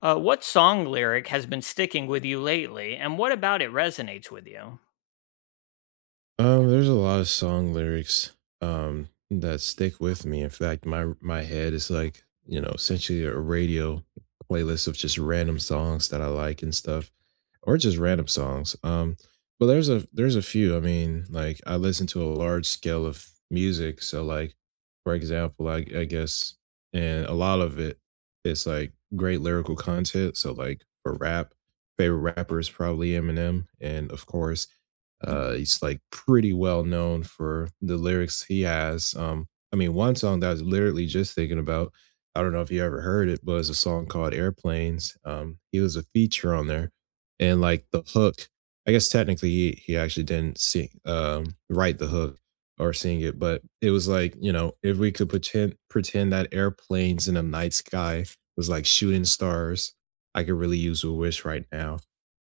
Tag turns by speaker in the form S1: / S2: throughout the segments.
S1: What song lyric has been sticking with you lately, and what about it resonates with you?
S2: There's a lot of song lyrics that stick with me. In fact, my head is like, you know, essentially a radio playlist of just random songs that I like and stuff or just random songs. But there's a few. I mean, like I listen to a large scale of music, so like for example, I guess, and a lot of it is like great lyrical content. So like for rap, favorite rapper is probably Eminem, and of course, he's like pretty well known for the lyrics he has. I mean, one song that I was literally just thinking about. I don't know if you ever heard it, but it's a song called Airplanes. He was a feature on there, and like the hook, I guess technically he actually didn't see write the hook or sing it, but it was like, you know, if we could pretend that airplanes in the night sky was like shooting stars, I could really use a wish right now.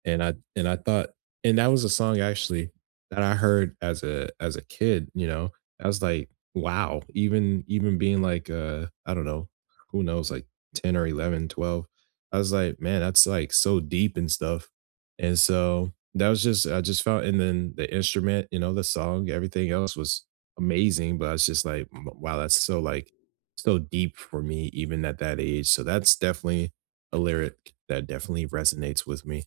S2: And I thought, and that was a song actually that I heard as a kid. You know, I was like, wow, even being like, I don't know, who knows, like 10 or 11, 12. I was like, man, that's like so deep and stuff. And so that was just, I just felt, and then the instrument, you know, the song, everything else was amazing, but I was just like, " wow, that's so like so deep for me even at that age. So that's definitely a lyric that definitely resonates with me.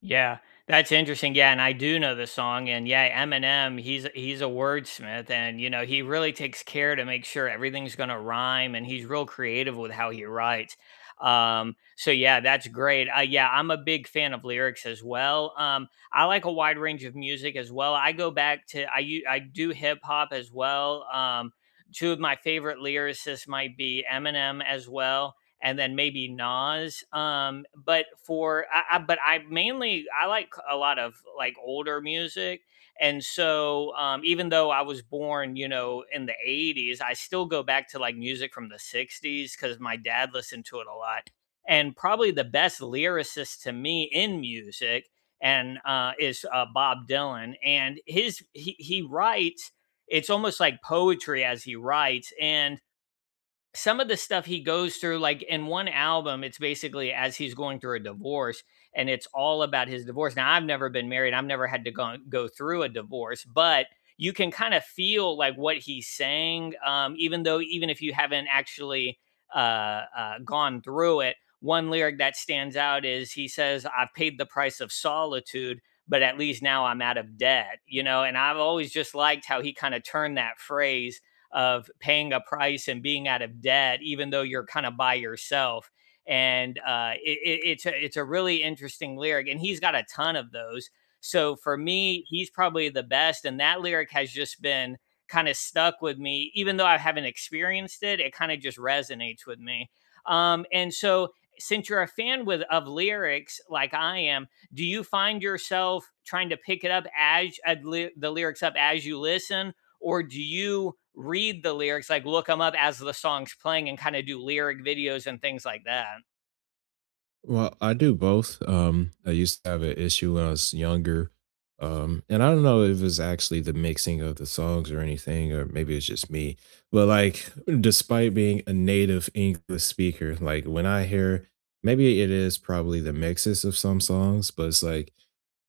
S1: Yeah, that's interesting. Yeah, and I do know the song. And yeah, Eminem, he's a wordsmith, and you know he really takes care to make sure everything's gonna rhyme, and he's real creative with how he writes. So yeah, that's great. Yeah, I'm a big fan of lyrics as well. I like a wide range of music as well. I go back to I do hip hop as well. Two of my favorite lyricists might be Eminem as well and then maybe Nas. But I mainly I like a lot of like older music, and so even though I was born, you know, in the '80s, I still go back to like music from the '60s because my dad listened to it a lot. And probably the best lyricist to me in music and is Bob Dylan, and he writes. It's almost like poetry as he writes, and some of the stuff he goes through, like in one album, it's basically as he's going through a divorce, and it's all about his divorce. Now, I've never been married, I've never had to go through a divorce, but you can kind of feel like what he's saying, even though, even if you haven't actually gone through it. One lyric that stands out is he says, I've paid the price of solitude, but at least now I'm out of debt, you know? And I've always just liked how he kind of turned that phrase of paying a price and being out of debt, even though you're kind of by yourself. And it, it, it's a really interesting lyric, and he's got a ton of those. So for me, he's probably the best, and that lyric has just been kind of stuck with me, even though I haven't experienced it. It kind of just resonates with me. And so, since you're a fan with of lyrics like I am, do you find yourself trying to pick it up as the lyrics up as you listen, or do you read the lyrics, like look them up as the song's playing and kind of do lyric videos and things like that?
S2: Well, I do both. I used to have an issue when I was younger. And I don't know if it's actually the mixing of the songs or anything, or maybe it's just me. But like, despite being a native English speaker, like when I hear, maybe it is probably the mixes of some songs, but it's like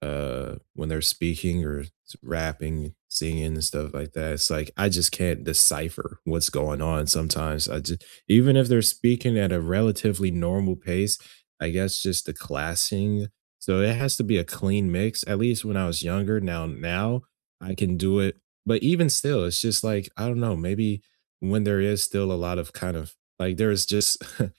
S2: when they're speaking rapping, singing and stuff like that, it's like I just can't decipher what's going on sometimes. I just, even if they're speaking at a relatively normal pace, I guess just the classing. So it has to be a clean mix, at least when I was younger. Now I can do it, but even still, it's just like, I don't know, maybe when there is still a lot of kind of like there's just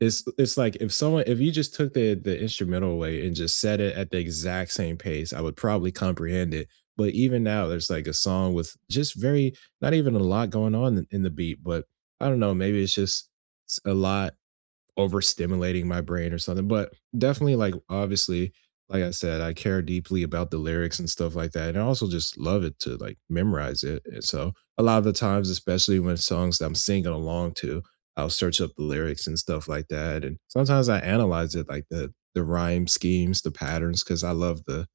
S2: It's like if someone, if you just took the instrumental away and just set it at the exact same pace, I would probably comprehend it. But even now, there's like a song with just very not even a lot going on in the beat, but I don't know, maybe it's just a lot overstimulating my brain or something, but definitely, like, obviously, like I said, I care deeply about the lyrics and stuff like that, and I also just love it to, like, memorize it, and so a lot of the times, especially when songs that I'm singing along to, I'll search up the lyrics and stuff like that, and sometimes I analyze it, like, the rhyme schemes, the patterns, because I love the,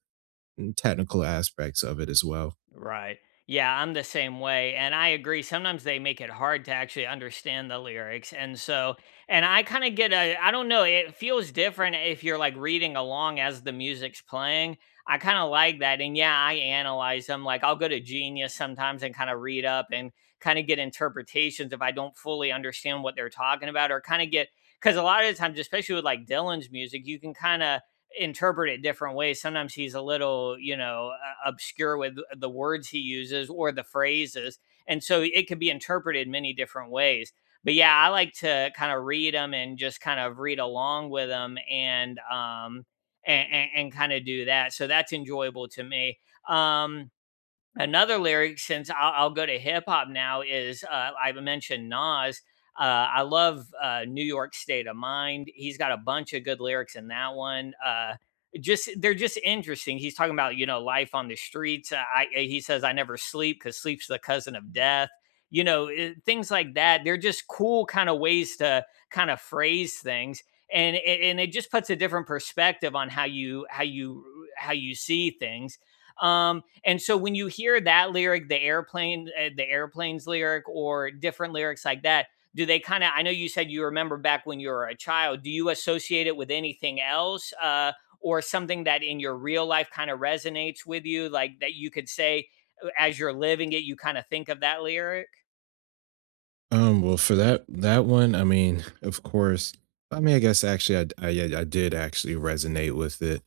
S2: technical aspects of it as well.
S1: Right. Yeah, I'm the same way. And I agree. Sometimes they make it hard to actually understand the lyrics. And so, and I kind of get a, I don't know, it feels different if you're like reading along as the music's playing. I kind of like that. And yeah, I analyze them. Like I'll go to Genius sometimes and kind of read up and kind of get interpretations if I don't fully understand what they're talking about or kind of get, because a lot of the times, especially with like Dylan's music, you can kind of interpret it different ways. Sometimes he's a little, you know, obscure with the words he uses or the phrases. And so it could be interpreted many different ways. But yeah, I like to kind of read them and just kind of read along with them and kind of do that. So that's enjoyable to me. Um Another lyric, since I'll go to hip hop now, is I've mentioned Nas. Uh, I love New York State of Mind. He's got a bunch of good lyrics in that one. Just they're just interesting. He's talking about you know life on the streets. He says I never sleep because sleep's the cousin of death. You know things like that. They're just cool kind of ways to kind of phrase things, and it just puts a different perspective on how you see things, and so when you hear that lyric, the airplanes lyric, or different lyrics like that, do they kind of? I know you said you remember back when you were a child. Do you associate it with anything else, or something that in your real life kind of resonates with you, like that you could say as you're living it, you kind of think of that lyric?
S2: Well, for that one, I mean, of course, I mean, I guess actually, yeah, I did actually resonate with it,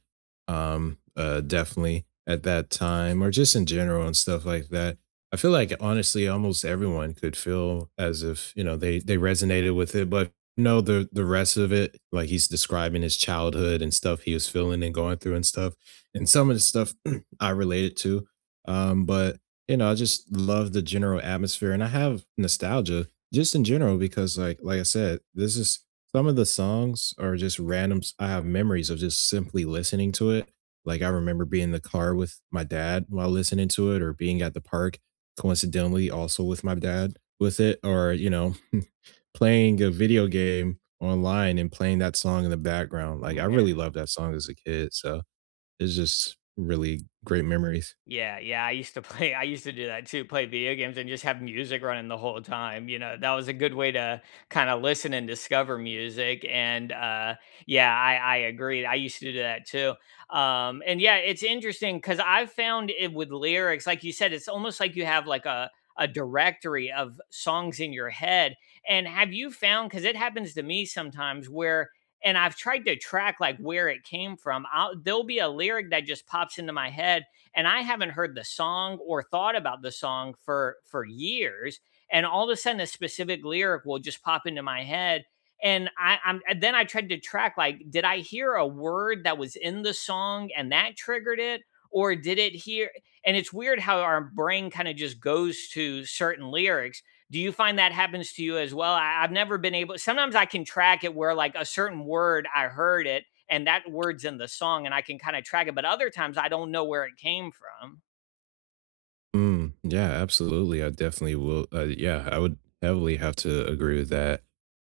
S2: definitely at that time, or just in general and stuff like that. I feel like honestly, almost everyone could feel as if, you know, they resonated with it, but no, the rest of it, like he's describing his childhood and stuff he was feeling and going through and stuff, and some of the stuff I related to, but you know, I just love the general atmosphere, and I have nostalgia just in general, because like I said, this is some of the songs are just randoms. I have memories of just simply listening to it. Like I remember being in the car with my dad while listening to it, or being at the park, coincidentally also with my dad with it, or you know, playing a video game online and playing that song in the background. Like I really loved that song as a kid. So it's just really great memories.
S1: Yeah, yeah, I used to play I used to do that too, play video games and just have music running the whole time, you know, that was a good way to kinda listen and discover music, and, yeah, I agree, I used to do that too, and yeah, it's interesting because 'cause I've found it with lyrics, like you said, it's almost like you have, like, a directory of songs in your head, and have you found? Because it happens to me sometimes where and I've tried to track, like, where it came from, I'll there'll be a lyric that just pops into my head and I haven't heard the song or thought about the song for years. And all of a sudden, a specific lyric will just pop into my head. And I'm and then I tried to track like, did I hear a word that was in the song and that triggered it? Or did it hear? And it's weird how our brain kind of just goes to certain lyrics. Do you find that happens to you as well? I've never been able. Sometimes I can track it where like a certain word I heard it, and that word's in the song and I can kind of track it. But other times I don't know where it came from.
S2: Mm, yeah, absolutely. I definitely will. Yeah, I would heavily have to agree with that.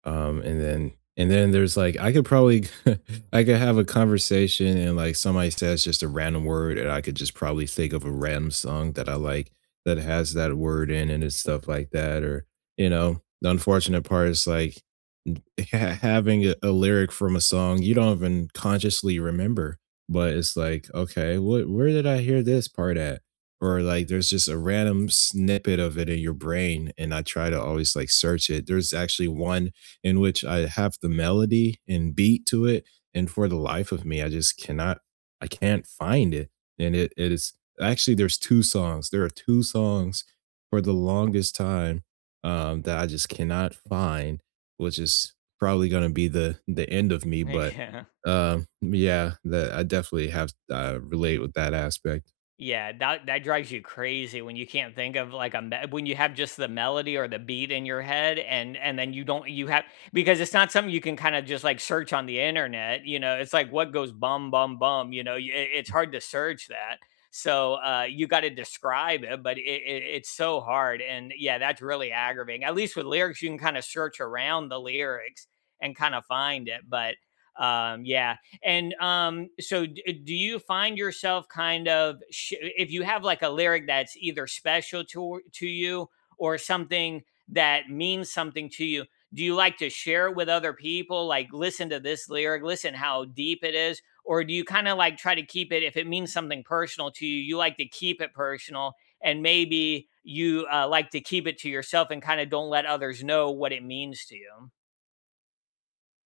S2: And then and then there's like I could probably I could have a conversation and like somebody says just a random word and I could just probably think of a random song that I like that has that word in it and stuff like that. Or you know, the unfortunate part is like n- having a lyric from a song you don't even consciously remember, but it's like, okay, what, where did I hear this part at? Or like there's just a random snippet of it in your brain, and I try to always like search it. There's actually one in which I have the melody and beat to it, and for the life of me I just cannot, I can't find it. And it is actually, there are two songs for the longest time that I just cannot find, which is probably going to be the end of me. But
S1: Yeah.
S2: yeah, that I definitely have, relate with that aspect.
S1: Yeah, that that drives you crazy when you can't think of like a me when you have just the melody or the beat in your head and then you don't you have because it's not something you can kind of just like search on the internet, you know, it's like what goes bum bum bum, you know, it's hard to search that. So you got to describe it, but it's so hard, and yeah, that's really aggravating. At least with lyrics, you can kind of search around the lyrics and kind of find it, but yeah and so, do you find yourself kind of if you have like a lyric that's either special to you or something that means something to you? Do you like to share it with other people? Like, listen to this lyric, listen how deep it is, or do you kind of like try to keep it if it means something personal to you? You like to keep it personal, and maybe you like to keep it to yourself and kind of don't let others know what it means to you.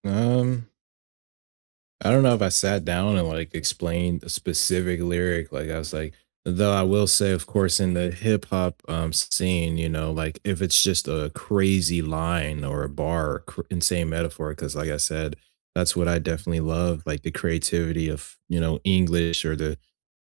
S2: um I don't know if I sat down and like explained a specific lyric. Like I was like, though I will say, of course, in the hip hop scene, you know, like if it's just a crazy line or a bar, or insane metaphor, because like I said, that's what I definitely love, like the creativity of, you know, English or the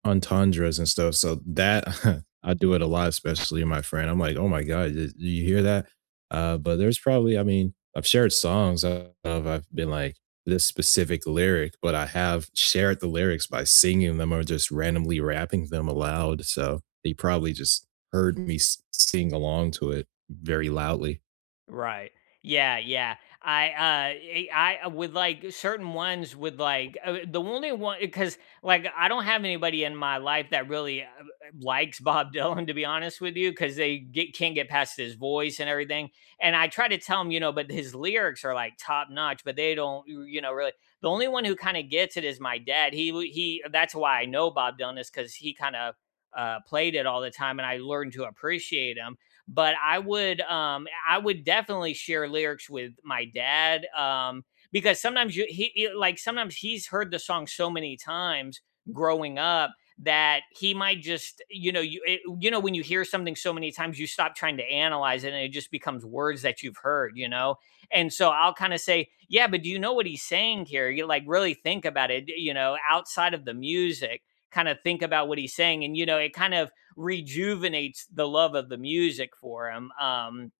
S2: entendres and stuff. So that I do it a lot, especially my friend. I'm like, oh my god, did you hear that? But there's probably, I mean, I've shared songs of, I've been like this specific lyric, but I have shared the lyrics by singing them or just randomly rapping them aloud, so he probably just heard me s sing along to it very loudly.
S1: Right. Yeah, yeah. With like certain ones with like the only one because like I don't have anybody in my life that really likes Bob Dylan to be honest with you because can't get past his voice and everything, and I try to tell them you know but his lyrics are like top notch but they don't you know really. The only one who kind of gets it is my dad, he w- he that's why I know Bob Dylan is because he kind of played it all the time and I learned to appreciate him, but I would definitely share lyrics with my dad, because sometimes like sometimes he's heard the song so many times growing up, that he might just you know you know when you hear something so many times you stop trying to analyze it and it just becomes words that you've heard, you know. And so I'll kind of say yeah, but do you know what he's saying here, you like really think about it, you know, outside of the music, kind of think about what he's saying. And you know it kind of rejuvenates the love of the music for him.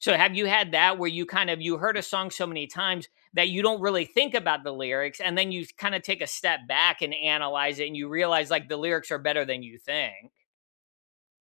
S1: So have you had that where you kind of you heard a song so many times that you don't really think about the lyrics and then you kind of take a step back and analyze it and you realize like the lyrics are better than you think?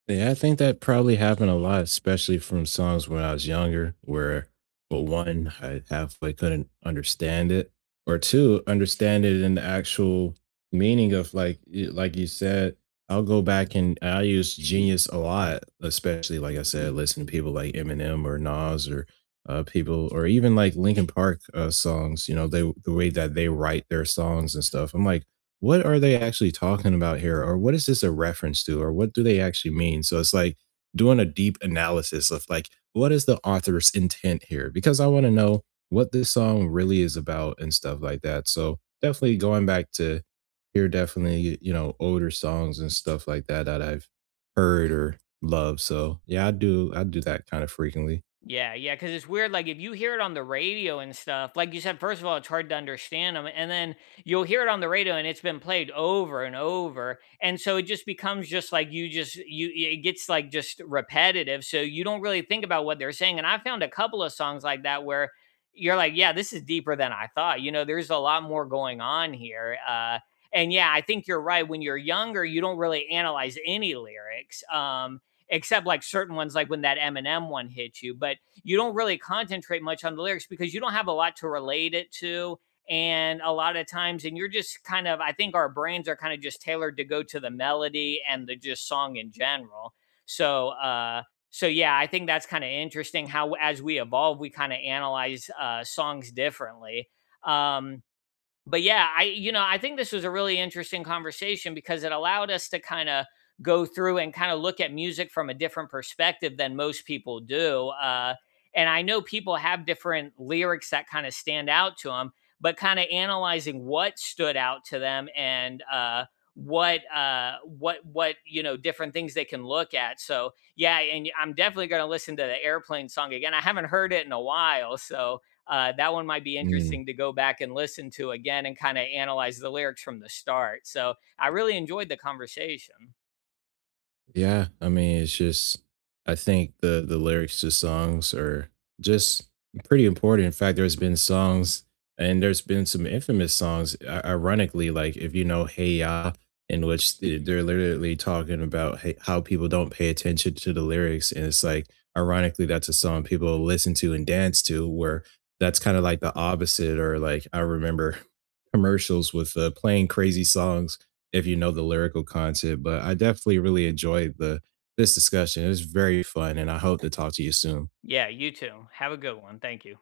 S2: Yeah, I think that probably happened a lot, especially from songs when I was younger, where, well, one, I halfway couldn't understand it, or two, understand it in the actual meaning of like, like you said, I'll go back and I use Genius a lot, especially like I said, listening to people like Eminem or Nas or people, or even like Linkin Park songs. You know, they the way that they write their songs and stuff. I'm like, what are they actually talking about here? Or what is this a reference to? Or what do they actually mean? So it's like doing a deep analysis of like, what is the author's intent here? Because I want to know what this song really is about and stuff like that. So definitely going back to hear definitely, you know, older songs and stuff like that that I've heard or loved. So yeah, I do that kind of frequently.
S1: Yeah, yeah, because it's weird. Like if you hear it on the radio and stuff, like you said, first of all, it's hard to understand them, and then you'll hear it on the radio, and it's been played over and over, and so it just becomes just like you just you it gets like just repetitive, so you don't really think about what they're saying. And I found a couple of songs like that where you're like, yeah, this is deeper than I thought. You know, there's a lot more going on here. And yeah, I think you're right. When you're younger, you don't really analyze any lyrics. Except like certain ones, like when that Eminem one hit you. But you don't really concentrate much on the lyrics because you don't have a lot to relate it to. And a lot of times, and you're just kind of, I think our brains are kind of just tailored to go to the melody and the just song in general. So, uh, so yeah, I think that's kind of interesting how as we evolve, we kind of analyze songs differently. Um, but yeah, I you know, I think this was a really interesting conversation because it allowed us to kind of go through and kind of look at music from a different perspective than most people do. And I know people have different lyrics that kind of stand out to them, but kind of analyzing what stood out to them and what you know different things they can look at. So yeah, and I'm definitely going to listen to the airplane song again. I haven't heard it in a while, so that one might be
S2: Mm.
S1: interesting to go back and listen to again and kind of analyze the lyrics from the start. So I really enjoyed the conversation.
S2: Yeah, I mean, it's just I think the lyrics to songs are just pretty important. In fact, there's been songs and there's been some infamous songs, ironically, like if you know Hey Ya, in which they're literally talking about, hey, how people don't pay attention to the lyrics. And it's like, ironically, that's a song people listen to and dance to, where that's kind of like the opposite. Or like I remember commercials with playing crazy songs if you know the lyrical content, but I definitely really enjoyed the this discussion. It was very fun, and I hope to talk to you soon.
S1: Yeah, you too. Have a good one. Thank you.